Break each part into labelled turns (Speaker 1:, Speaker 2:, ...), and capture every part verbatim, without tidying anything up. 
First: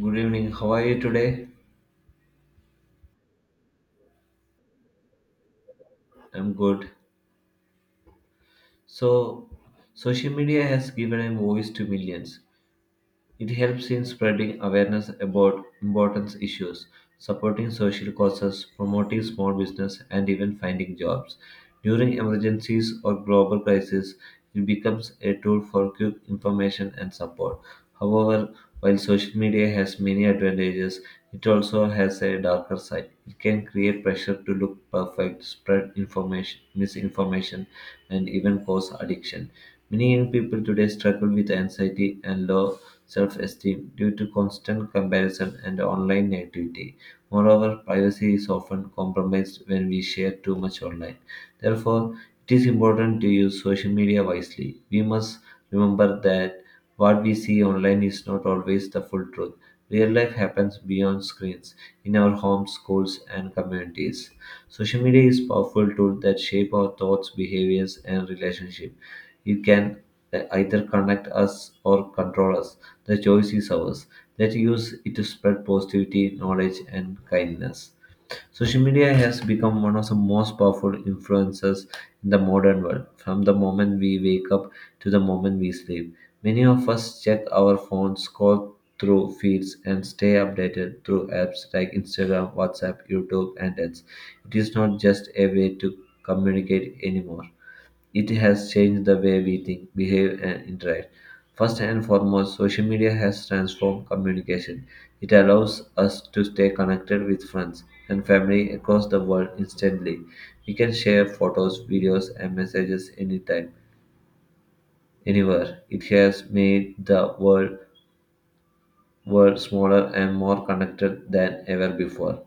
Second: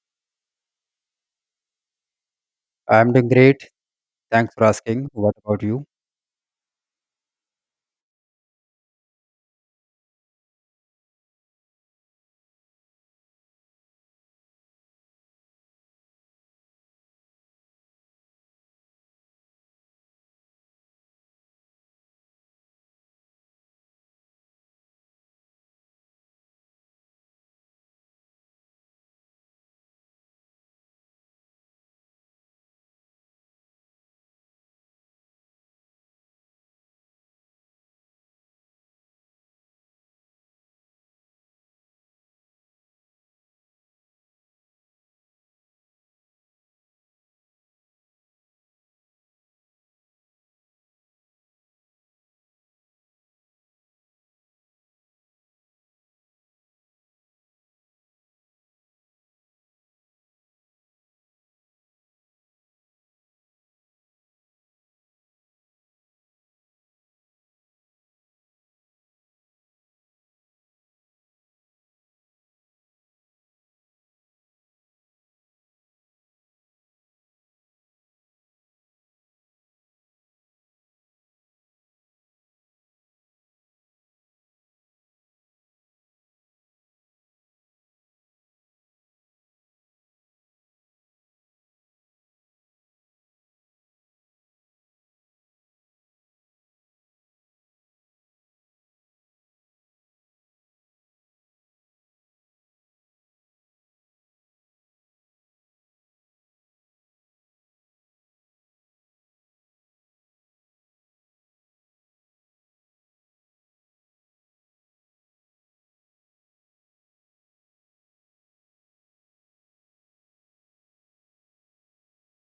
Speaker 1: Good evening. How are you today?
Speaker 2: I'm doing great. Thanks for asking. What about you?
Speaker 1: I'm good. So, social media has given a voice to millions. It helps in spreading awareness about important issues, supporting social causes, promoting small business, and even finding jobs. During emergencies or global crises, it becomes a tool for quick information and support. However, while social media has many advantages, it also has a darker side. It can create pressure to look perfect, spread information, misinformation, and even cause addiction. Many young people today struggle with anxiety and low self esteem due to constant comparison and online negativity. Moreover, privacy is often compromised when we share too much online. Therefore, it is important to use social media wisely. We must remember that what we see online is not always the full truth. Real life happens beyond screens, in our homes, schools, and communities. Social media is a powerful tool that shape our thoughts, behaviors, and relationships. It can uh, either connect us or control us. The choice is ours. Let's use it to spread positivity, knowledge, and kindness. Social media has become one of the most powerful influences in the modern world. From the moment we wake up to the moment we sleep, many of us check our phones, scroll through feeds, and stay updated through apps like Instagram, WhatsApp, YouTube, and else. It is not just a way to communicate anymore, it has changed the way we think, behave, and interact. First and foremost, social media has transformed communication. It allows us to stay connected with friends and family across the world instantly. We can share photos, videos, and messages anytime, anywhere. It has made the world world smaller and more connected than ever before.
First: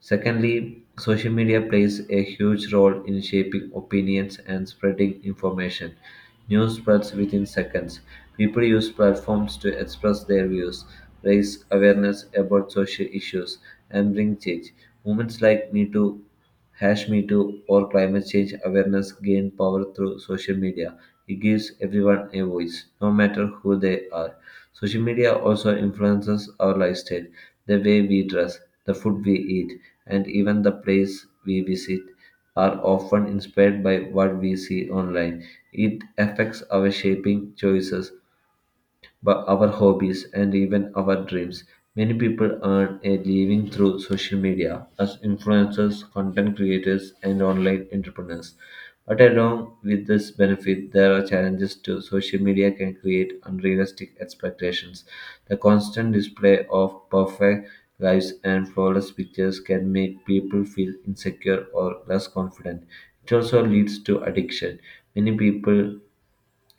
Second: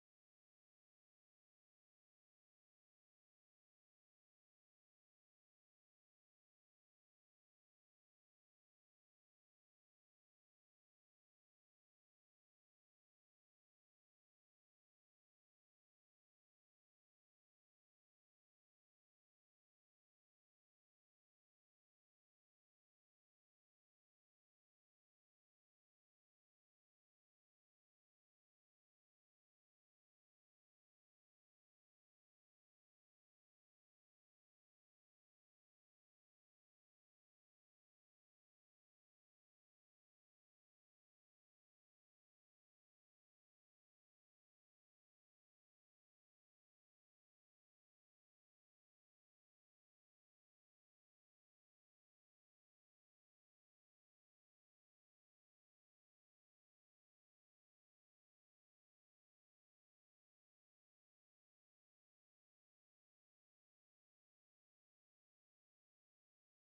Speaker 1: Secondly, social media plays a huge role in shaping opinions and spreading information. News spreads within seconds. People use platforms to express their views, raise awareness about social issues, and bring change. Movements like Me Too, Hash Me Too, or climate change awareness gain power through social media. It gives everyone a voice, no matter who they are. Social media also influences our lifestyle. The way we dress, the food we eat, and even the place we visit are often inspired by what we see online. It affects our shaping choices but our hobbies and even our dreams. Many people earn a living through social media as influencers, content creators, and online entrepreneurs. But along with this benefit, there are challenges too. Social media can create unrealistic expectations. The constant display of perfect lives and flawless pictures can make people feel insecure or less confident. It also leads to addiction. Many people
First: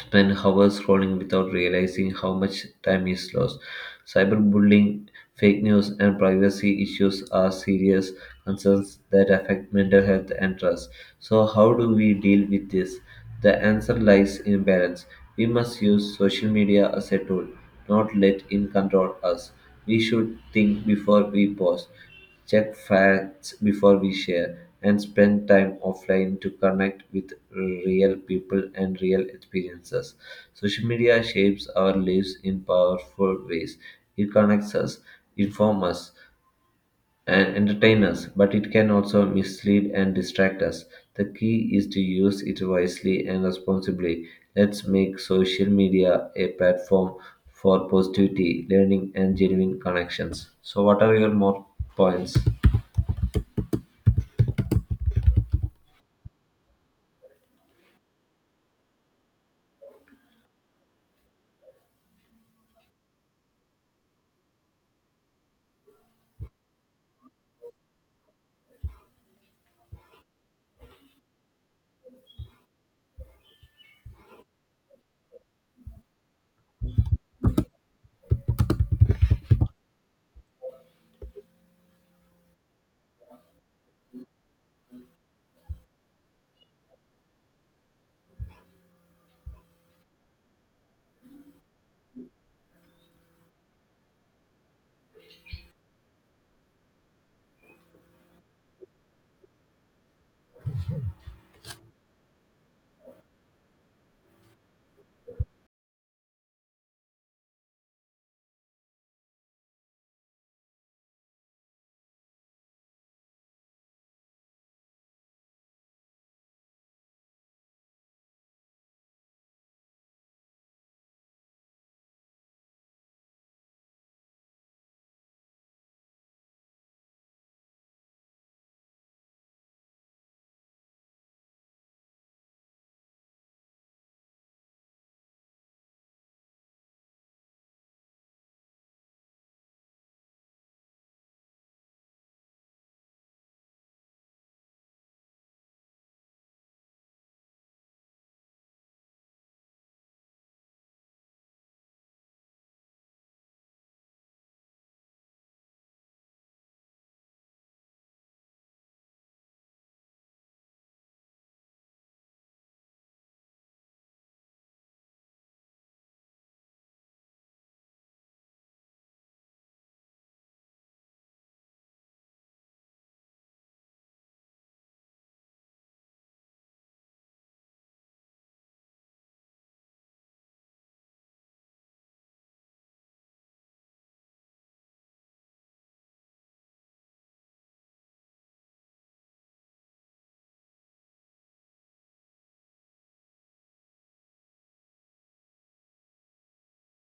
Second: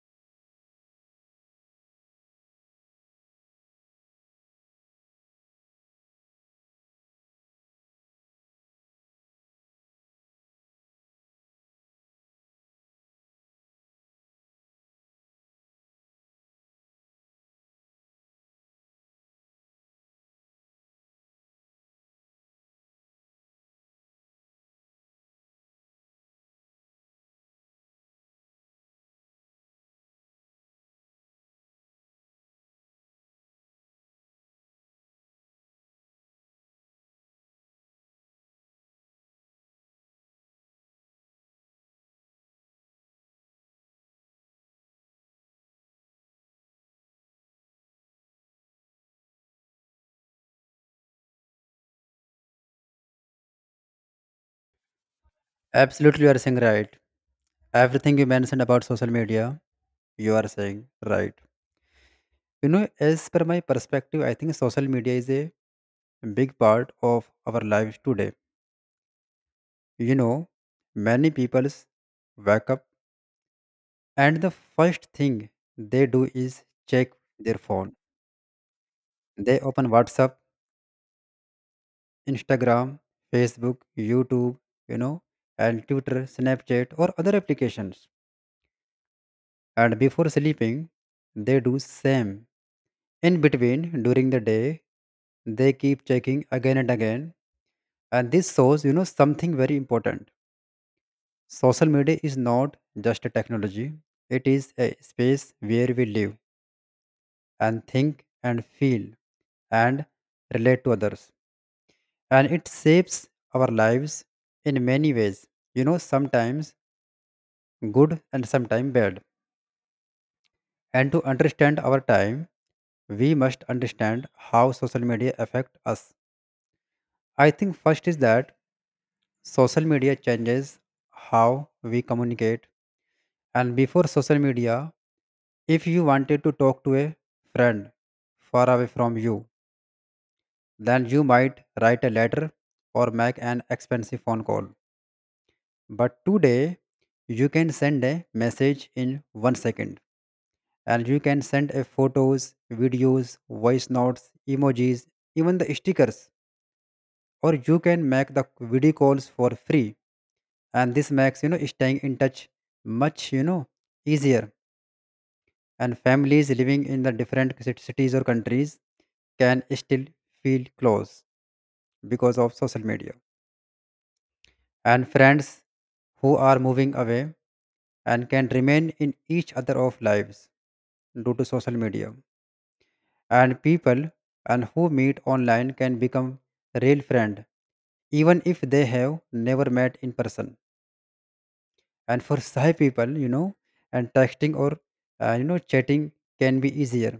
Speaker 1: spend hours scrolling without realizing how much time is lost. Cyberbullying, fake news, and privacy issues are serious concerns that affect mental health and trust. So, how do we deal with this? The answer lies in balance. We must use social media as a tool, not let it control us. We should think before we post, check facts before we share, and spend time offline to connect with real people and real experiences. Social media shapes our lives in powerful ways. It connects us, informs us, and entertains us, but it can also mislead and distract us. The key is to use it wisely and responsibly. Let's make social media a platform for positivity, learning, and genuine connections. So, what are your more points?
Speaker 2: Absolutely, you are saying right. Everything you mentioned about social media, you are saying right. You know, as per my perspective, I think social media is a big part of our lives today. You know, many people wake up, and the first thing they do is check their phone. They open WhatsApp, Instagram, Facebook, YouTube, you know, and Twitter, Snapchat, or other applications, and before sleeping they do same, in between during the day they keep checking again and again. And this shows you know something very important. Social media is not just a technology, it is a space where we live and think and feel and relate to others, and it shapes our lives in many ways, you know sometimes good and sometimes bad. And to understand our time, we must understand how social media affect us. I think first is that social media changes how we communicate. And before social media, if you wanted to talk to a friend far away from you, then you might write a letter or make an expensive phone call. But today, you can send a message in one second. And you can send a photos, videos, voice notes, emojis, even the stickers, or you can make the video calls for free. And this makes you know staying in touch much, you know easier. And families living in the different cit- cities or countries can still feel close because of social media, and friends who are moving away and can remain in each other of lives due to social media. And people and who meet online can become real friend, even if they have never met in person. And for shy people, you know and texting or uh, you know chatting can be easier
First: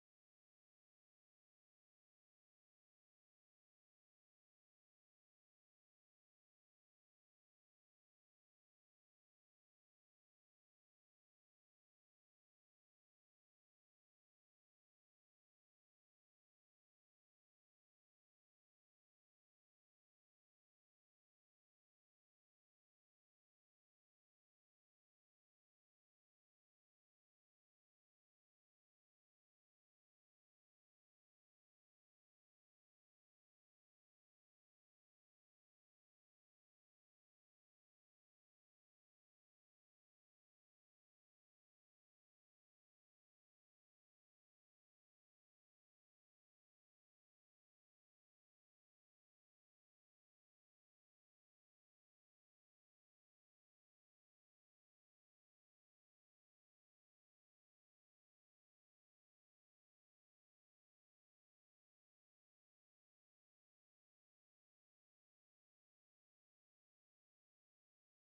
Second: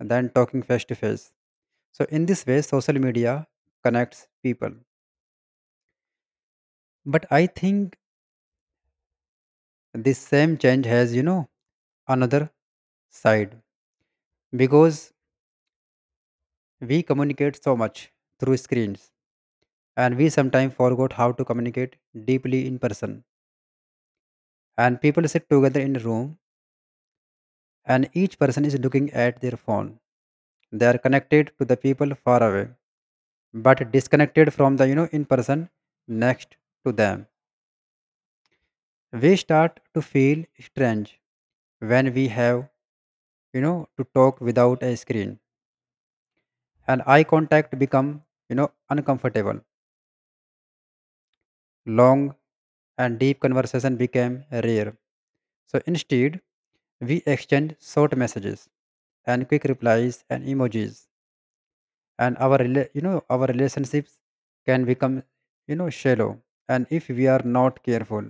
Speaker 2: than talking face to face. So in this way social media connects people. But I think this same change has, you know another side, because we communicate so much through screens, and we sometimes forgot how to communicate deeply in person. And people sit together in a room, and each person is looking at their phone. They are connected to the people far away, but disconnected from the you know in person next to them. We start to feel strange when we have, you know to talk without a screen, and eye contact become, you know uncomfortable. Long and deep conversation became rare. So instead we exchange short messages and quick replies and emojis. And our rela- you know our relationships can become, you know shallow, and if we are not careful.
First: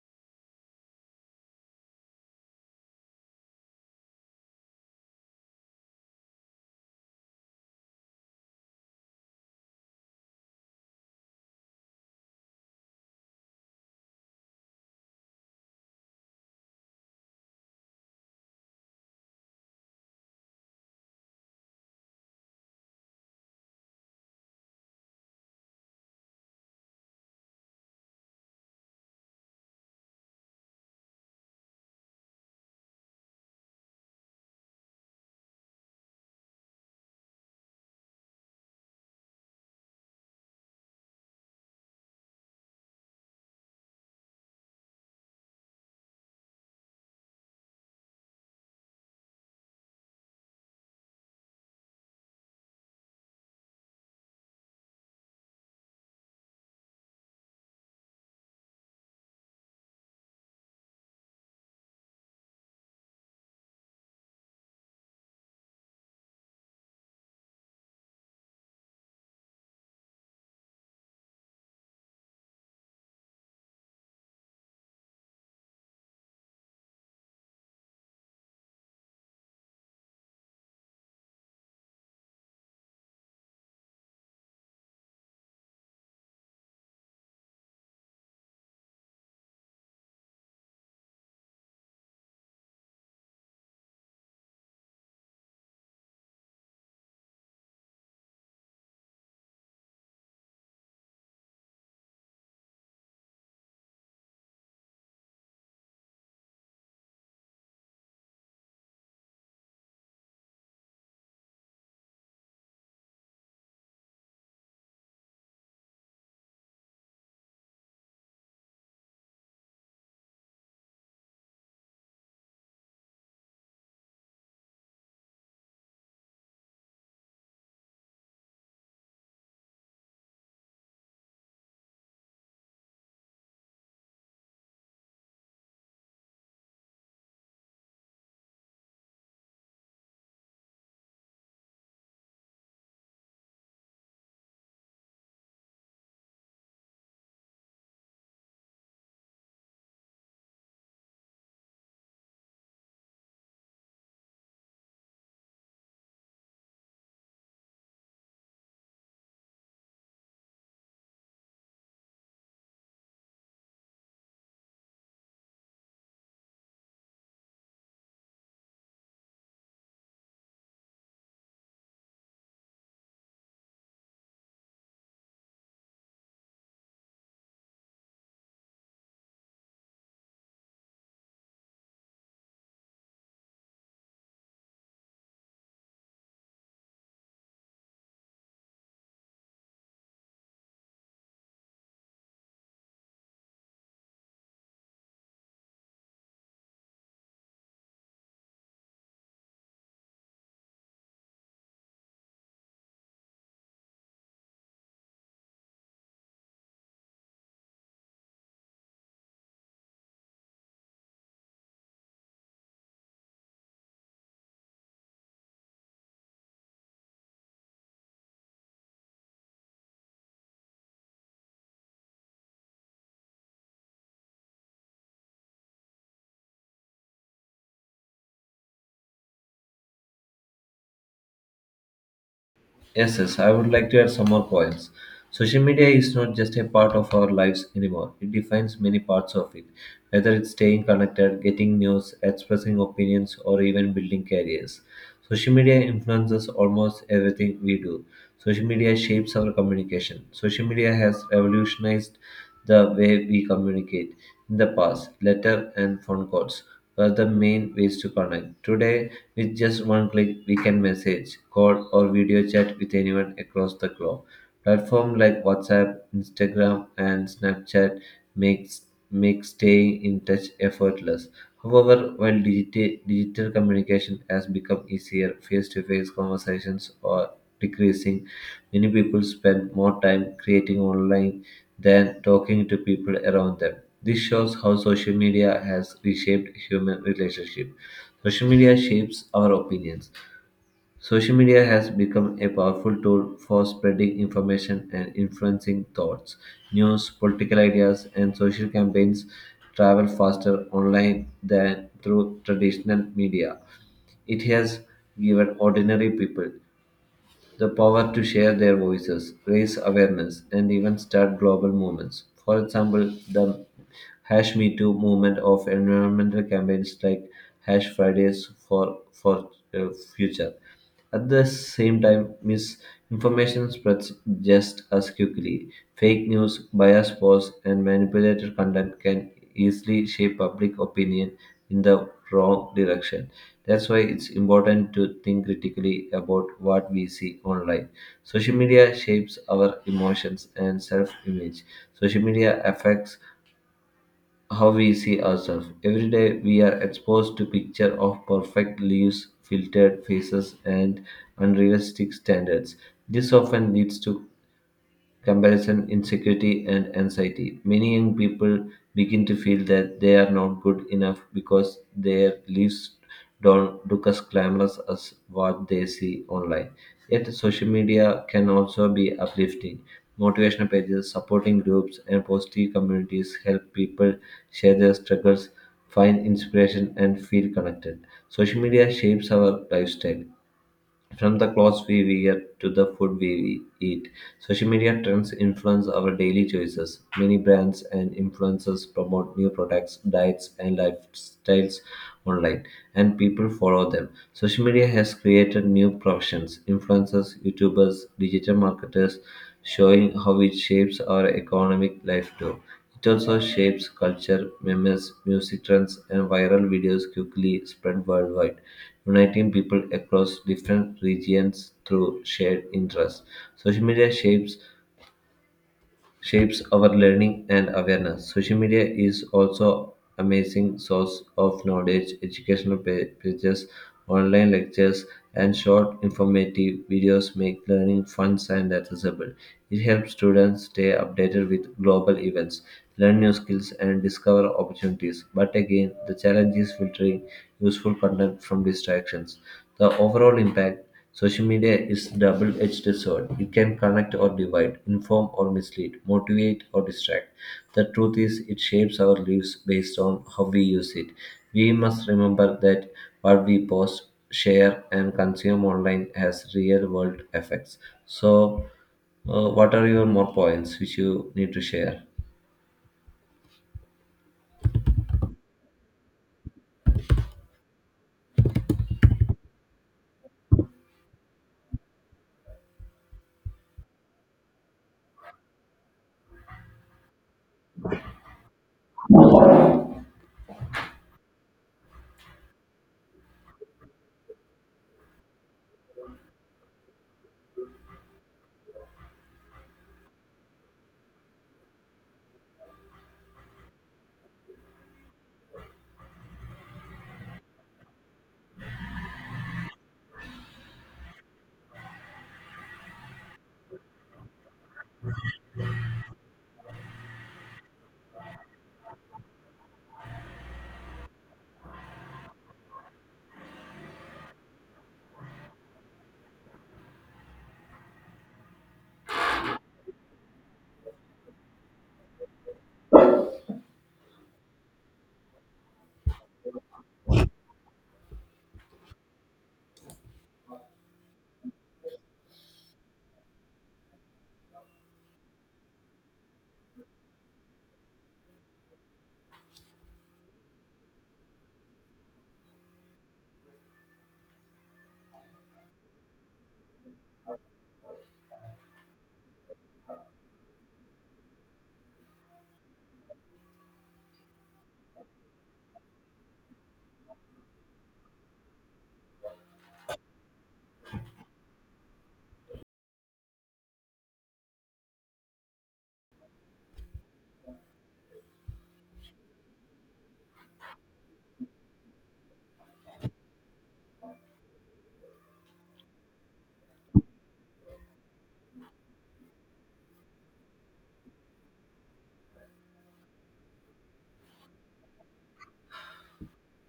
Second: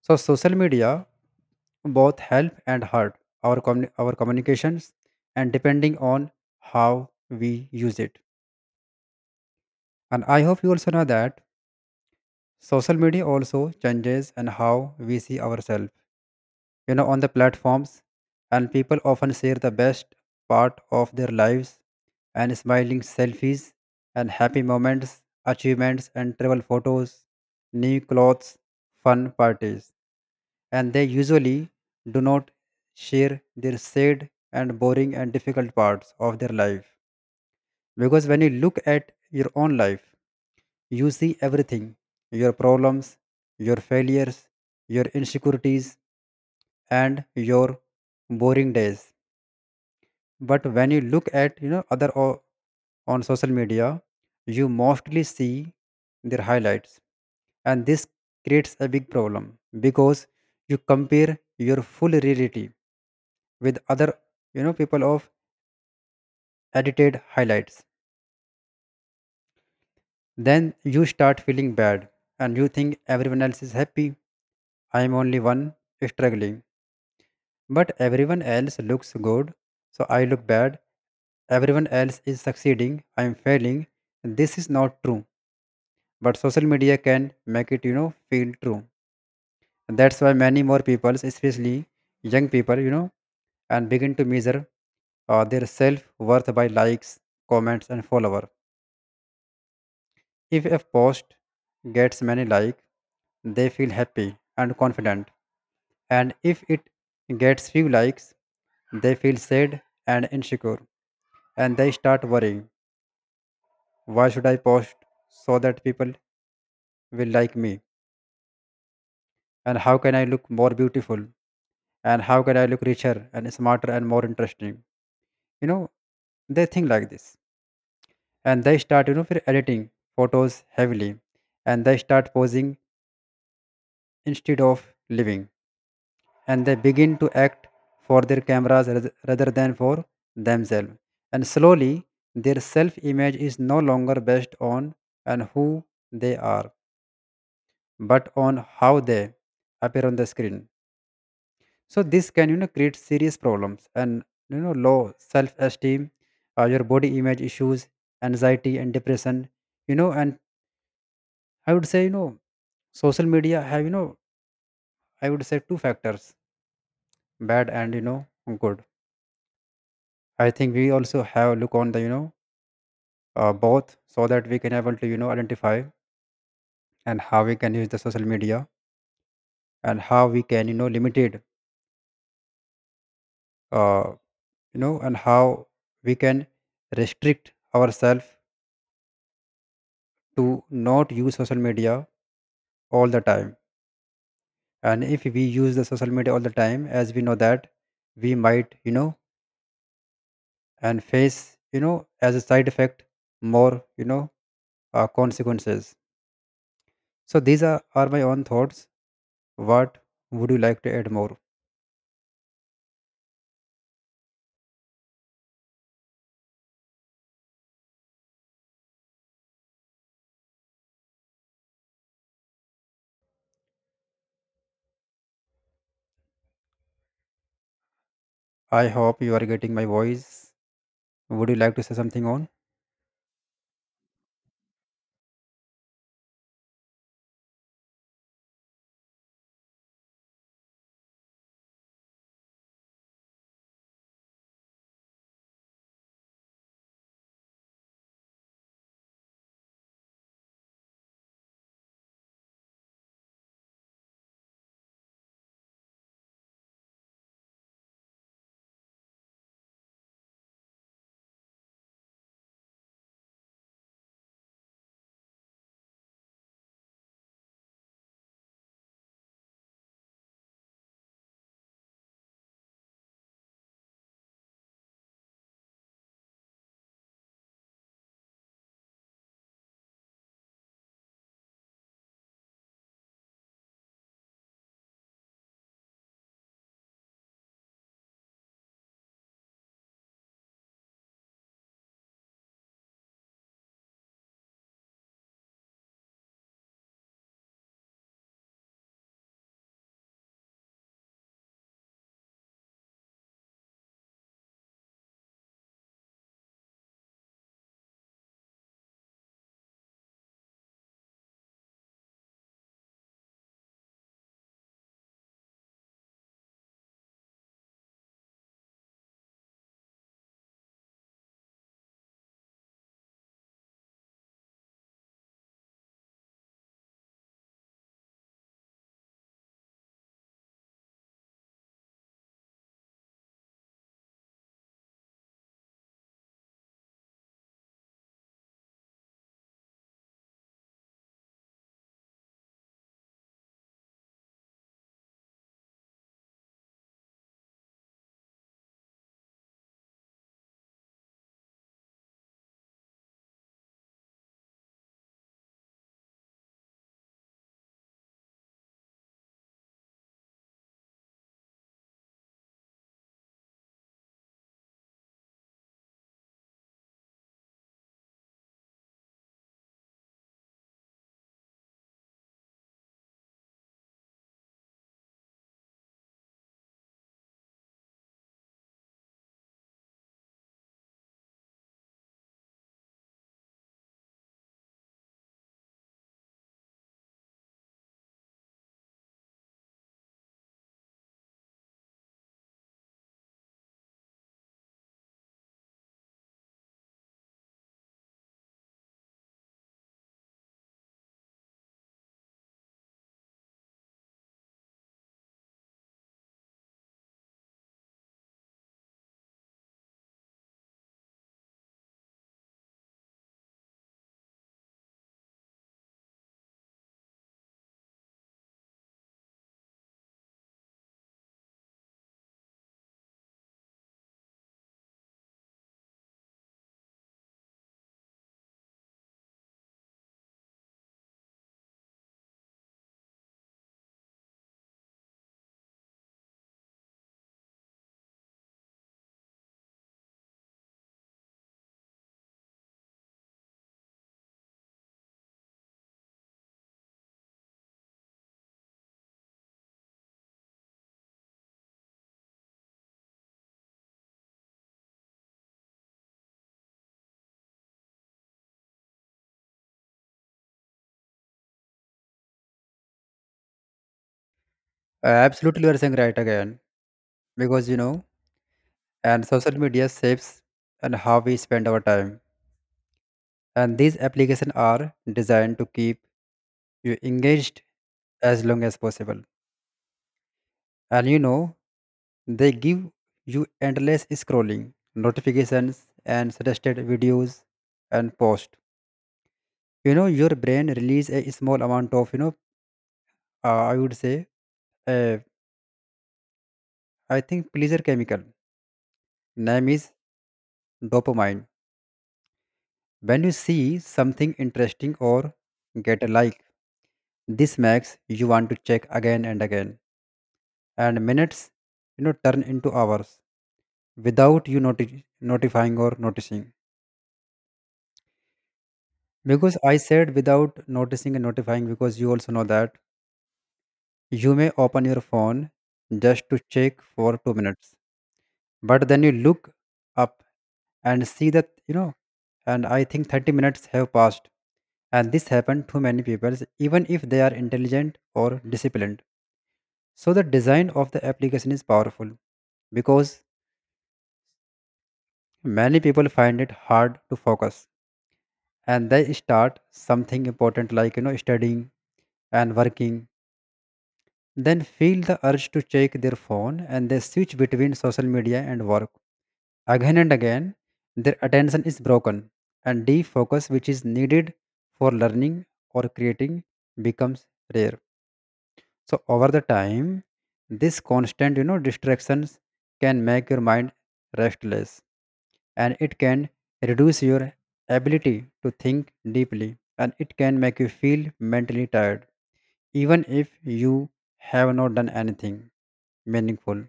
Speaker 2: So social media both help and hurt our communi- our communications, and depending on how we use it. And I hope you also know that social media also changes and how we see ourselves, you know on the platforms. And people often share the best part of their lives, and smiling selfies and happy moments, achievements and travel photos, new clothes, fun parties. And they usually do not share their sad and boring and difficult parts of their life. Because when you look at your own life, you see everything, your problems, your failures, your insecurities, and your boring days. But when you look at, you know other o- on social media, you mostly see their highlights. And this creates a big problem, because you compare your full reality with other, you know people of edited highlights. Then you start feeling bad, and you think everyone else is happy, I am only one struggling. But everyone else looks good, so I look bad. Everyone else is succeeding, I am failing. This is not true. But social media can make it, you know, feel true. And that's why many more people, especially young people, you know, and begin to measure uh, their self worth by likes, comments, and follower. If a post gets many likes, they feel happy and confident. And if it gets few likes, they feel sad and insecure. And they start worrying, why should I post so that people will like me? And how can I look more beautiful? And how can I look richer and smarter and more interesting? You know, they think like this, and they start, you know for editing photos heavily, and they start posing instead of living. And they begin to act for their cameras rath- rather than for themselves. And slowly, their self image is no longer based on and who they are, but on how they appear on the screen. So this can, you know create serious problems and, you know low self esteem, uh, your body image issues, anxiety and depression. You know, and I would say, you know social media have, you know I would say, two factors, bad and, you know good. I think we also have look on the, you know uh, both, so that we can able to, you know identify and how we can use the social media, and how we can, you know limited, uh, you know and how we can restrict ourselves to not use social media all the time. And if we use the social media all the time, as we know that we might, you know and face, you know as a side effect, more, you know uh, consequences. So these are, are my own thoughts. What would you like to add more? I hope you are getting my voice. Would you like to say something on?
Speaker 1: Yes, yes, I would like to add some more points. Social media is not just a part of our lives anymore. It defines many parts of it, whether it's staying connected, getting news, expressing opinions, or even building careers. Social media influences almost everything we do. Social media shapes our communication. Social media has revolutionized the way we communicate. In the past, letter and phone calls were the main ways to connect. Today, with just one click, we can message, call, or video chat with anyone across the globe. Platforms like WhatsApp, Instagram, and Snapchat makes make staying in touch effortless. However, while digiti- digital communication has become easier, face-to-face conversations are decreasing. Many people spend more time creating online than talking to people around them. This shows how social media has reshaped human relationship. Social media shapes our opinions. Social media has become a powerful tool for spreading information and influencing thoughts. News, political ideas, and social campaigns travel faster online than through traditional media. It has given ordinary people the power to share their voices, raise awareness, and even start global movements. For example, the Hash Me Too movement of environmental campaigns like Hash Fridays for, for uh, Future, at the same time, misinformation spreads just as quickly. Fake news, biased posts, and manipulated content can easily shape public opinion in the wrong direction. That's why it's important to think critically about what we see online. Social media shapes our emotions and self image. Social media affects how we see ourselves. Every day we are exposed to picture of perfect lives, filtered faces and unrealistic standards. This often leads to comparison, insecurity, and anxiety. Many young people begin to feel that they are not good enough because their lives don't look as glamorous as what they see online. Yet, social media can also be uplifting. Motivational pages, supporting groups, and positive communities help people share their struggles, find inspiration, and feel connected. Social media shapes our lifestyle. From the clothes we wear to the food we eat, social media trends influence our daily choices. Many brands and influencers promote new products, diets, and lifestyles online, and people follow them. Social media has created new professions influencers, YouTubers, digital marketers, showing how it shapes our economic life too. It also shapes culture, memes, music trends, and viral videos quickly spread worldwide, uniting people across different regions through shared interests. Social media shapes shapes our learning and awareness. Social media is also amazing source of knowledge, educational pa- pages, online lectures, and short informative videos make learning fun and accessible. It helps students stay updated with global events, learn new skills, and discover opportunities. But again, the challenge is filtering useful content from distractions. The overall impact, social media is double-edged sword. It can connect or divide, inform or mislead, motivate or distract. The truth is it shapes our lives based on how we use it. We must remember that what we post, share and consume online has real-world effects. So, uh, what are your more points which you need to share?
Speaker 2: Uh, Absolutely, you are saying right again. Because, you know, and social media shapes and how we spend our time. And these applications are designed to keep you engaged as long as possible. And you know, they give you endless scrolling, notifications, and suggested videos and posts. You know, your brain release a small amount of, you know, uh, I would say, uh, I think, pleasure chemical. Name is dopamine. When you see something interesting or get a like, this makes you want to check again and again. And minutes, you know, turn into hours without you noti- notifying or noticing. Because I said without noticing and notifying, because you also know that you may open your phone just to check for two minutes, but then you look up and see that, you know, and I think thirty minutes have passed. And this happened to many people, even if they are intelligent or disciplined. So the design of the application is powerful, because many people find it hard to focus, and they start something important like, you know studying and working, then feel the urge to check their phone, and they switch between social media and work again and again. Their attention is broken, and defocus which is needed for learning or creating becomes rare. So over the time this constant, you know distractions can make your mind restless, and it can reduce your ability to think deeply, and it can make you feel mentally tired, even if you have not done anything meaningful.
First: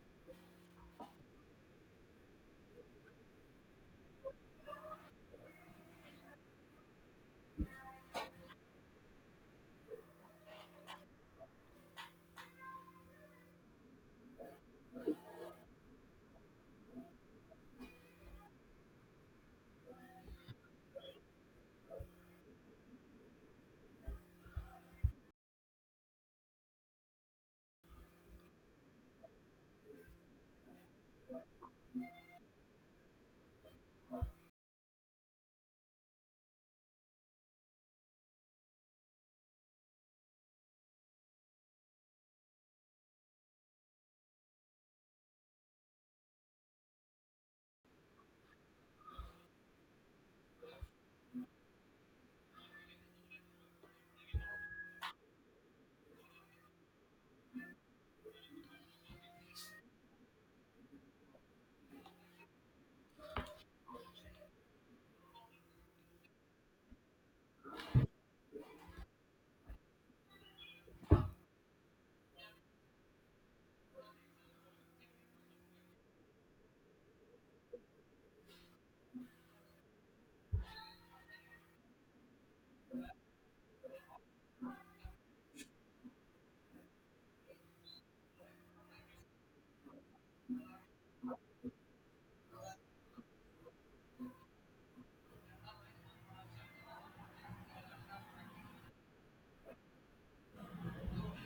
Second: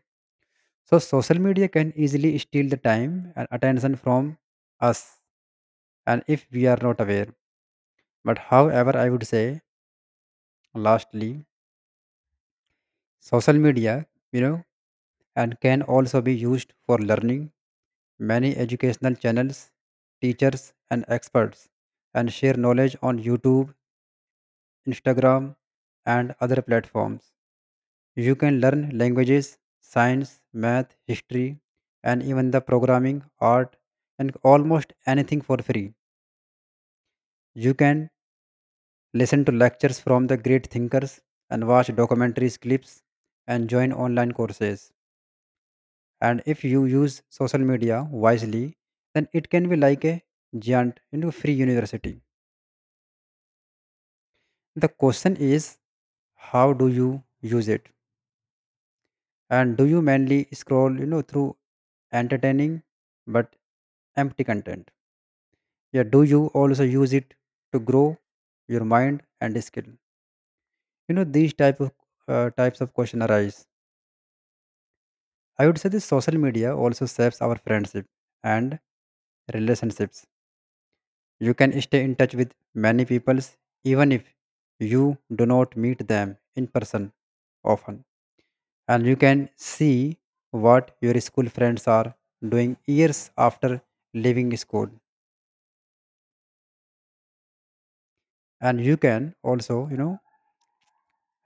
Speaker 2: So social media can easily steal the time and attention from us, and if we are not aware. But however I would say, lastly, social media, you know and can also be used for learning. Many educational channels, teachers, and experts, and share knowledge on YouTube, Instagram, and other platforms. You can learn languages, science, math, history, and even the programming, art, and almost anything for free. You can listen to lectures from the great thinkers, and watch documentaries, clips, and join online courses. And if you use social media wisely, then it can be like a giant, you know, free university. The question is, how do you use it? And do you mainly scroll, you know, through entertaining but empty content? Yeah, do you also use it to grow your mind and skill? You know, these type of uh, types of question arise. I would say this social media also shapes our friendship and relationships. You can stay in touch with many peoples, even if you do not meet them in person often. And you can see what your school friends are doing years after leaving school. And you can also, you know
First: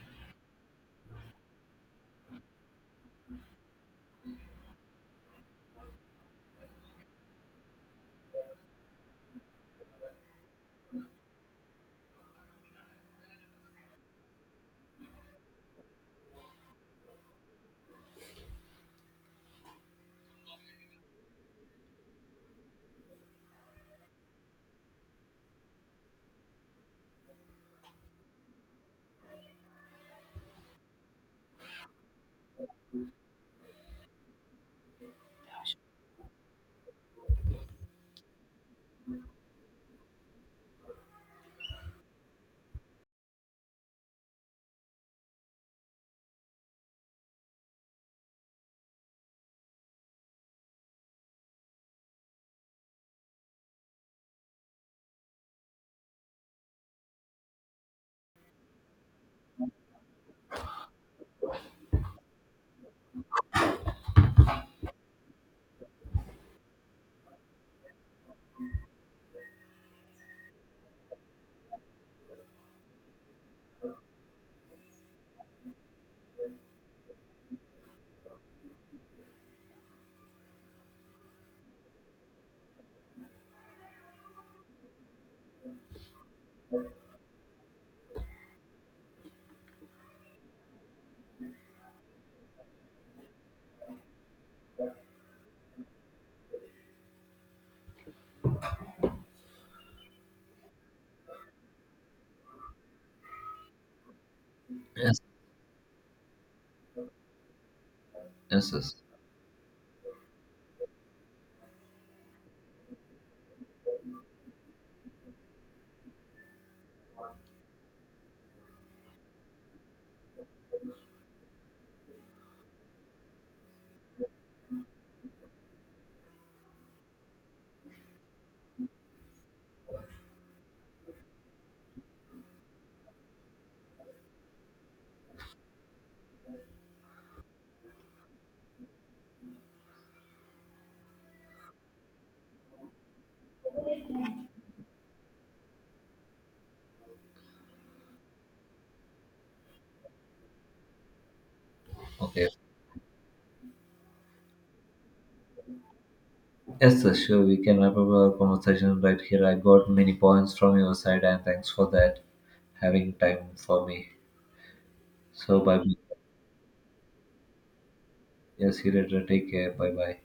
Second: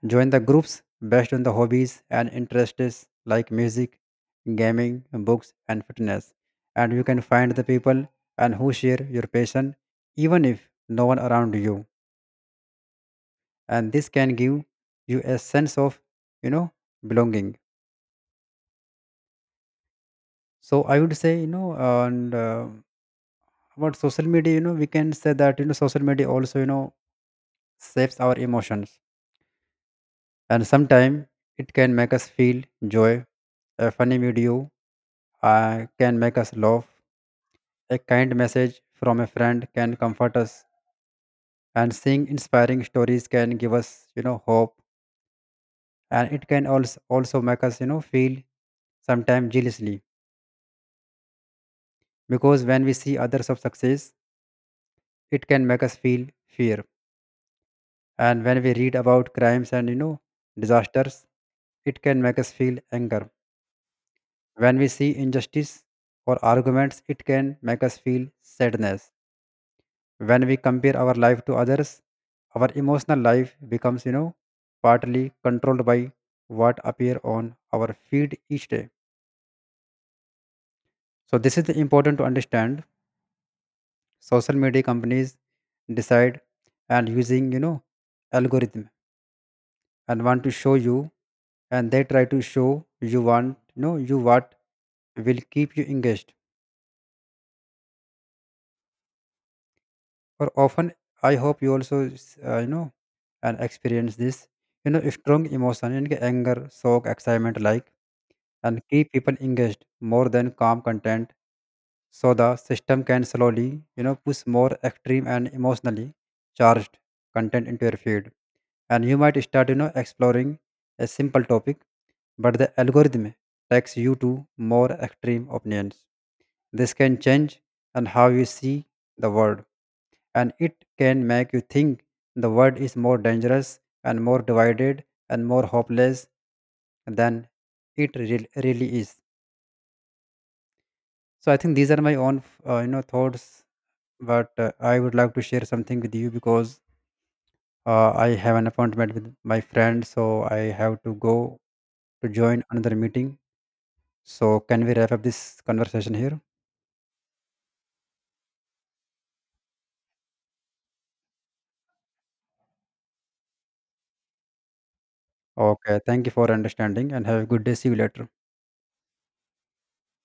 Speaker 2: join the groups based on the hobbies and interests, like music, gaming, books and fitness. And you can find the people and who share your passion, even if no one around you. And this can give you a sense of, you know belonging. So I would say, you know and uh, about social media, you know we can say that, you know social media also, you know shapes our emotions. And sometimes it can make us feel joy. A funny video uh, can make us laugh. A kind message from a friend can comfort us, and seeing inspiring stories can give us, you know hope. And it can also also make us, you know feel sometimes jealously, because when we see others of success it can make us feel fear. And when we read about crimes and, you know disasters, it can make us feel anger. When we see injustice or arguments, it can make us feel sadness. When we compare our life to others, our emotional life becomes, you know partly controlled by what appear on our feed each day. So this is the important to understand, social media companies decide and using, you know algorithms, and want to show you, and they try to show you want, you know you what will keep you engaged. Or often, I hope you also s- uh, you know and experience this, you know
Speaker 1: Yes,
Speaker 2: strong emotion in anger, shock, excitement, like
Speaker 1: yes,
Speaker 2: and
Speaker 1: yes.
Speaker 2: keep people engaged more than calm content. So the system can slowly, you know push more extreme and emotionally charged content into your feed. And you might start, you know exploring a simple topic, but the algorithm takes you to more extreme opinions. This can change and how you see the world, and it can make you think the world is more dangerous and more divided and more hopeless than it real- really is. So I think these are my own uh, you know thoughts, but uh, I would like to share something with you, because uh, I have an appointment with my friend, so I have to go to
Speaker 1: Okay.
Speaker 2: join another meeting. So can we wrap up this conversation here?
Speaker 1: Yes, sir, sure. We can wrap up our conversation right here. I got many points from your side, and thanks for that, having time for me. So, bye. Bye.
Speaker 2: Okay. Thank you for understanding and have a good day. See you later.
Speaker 1: Yes, see you later. Take care. Bye bye.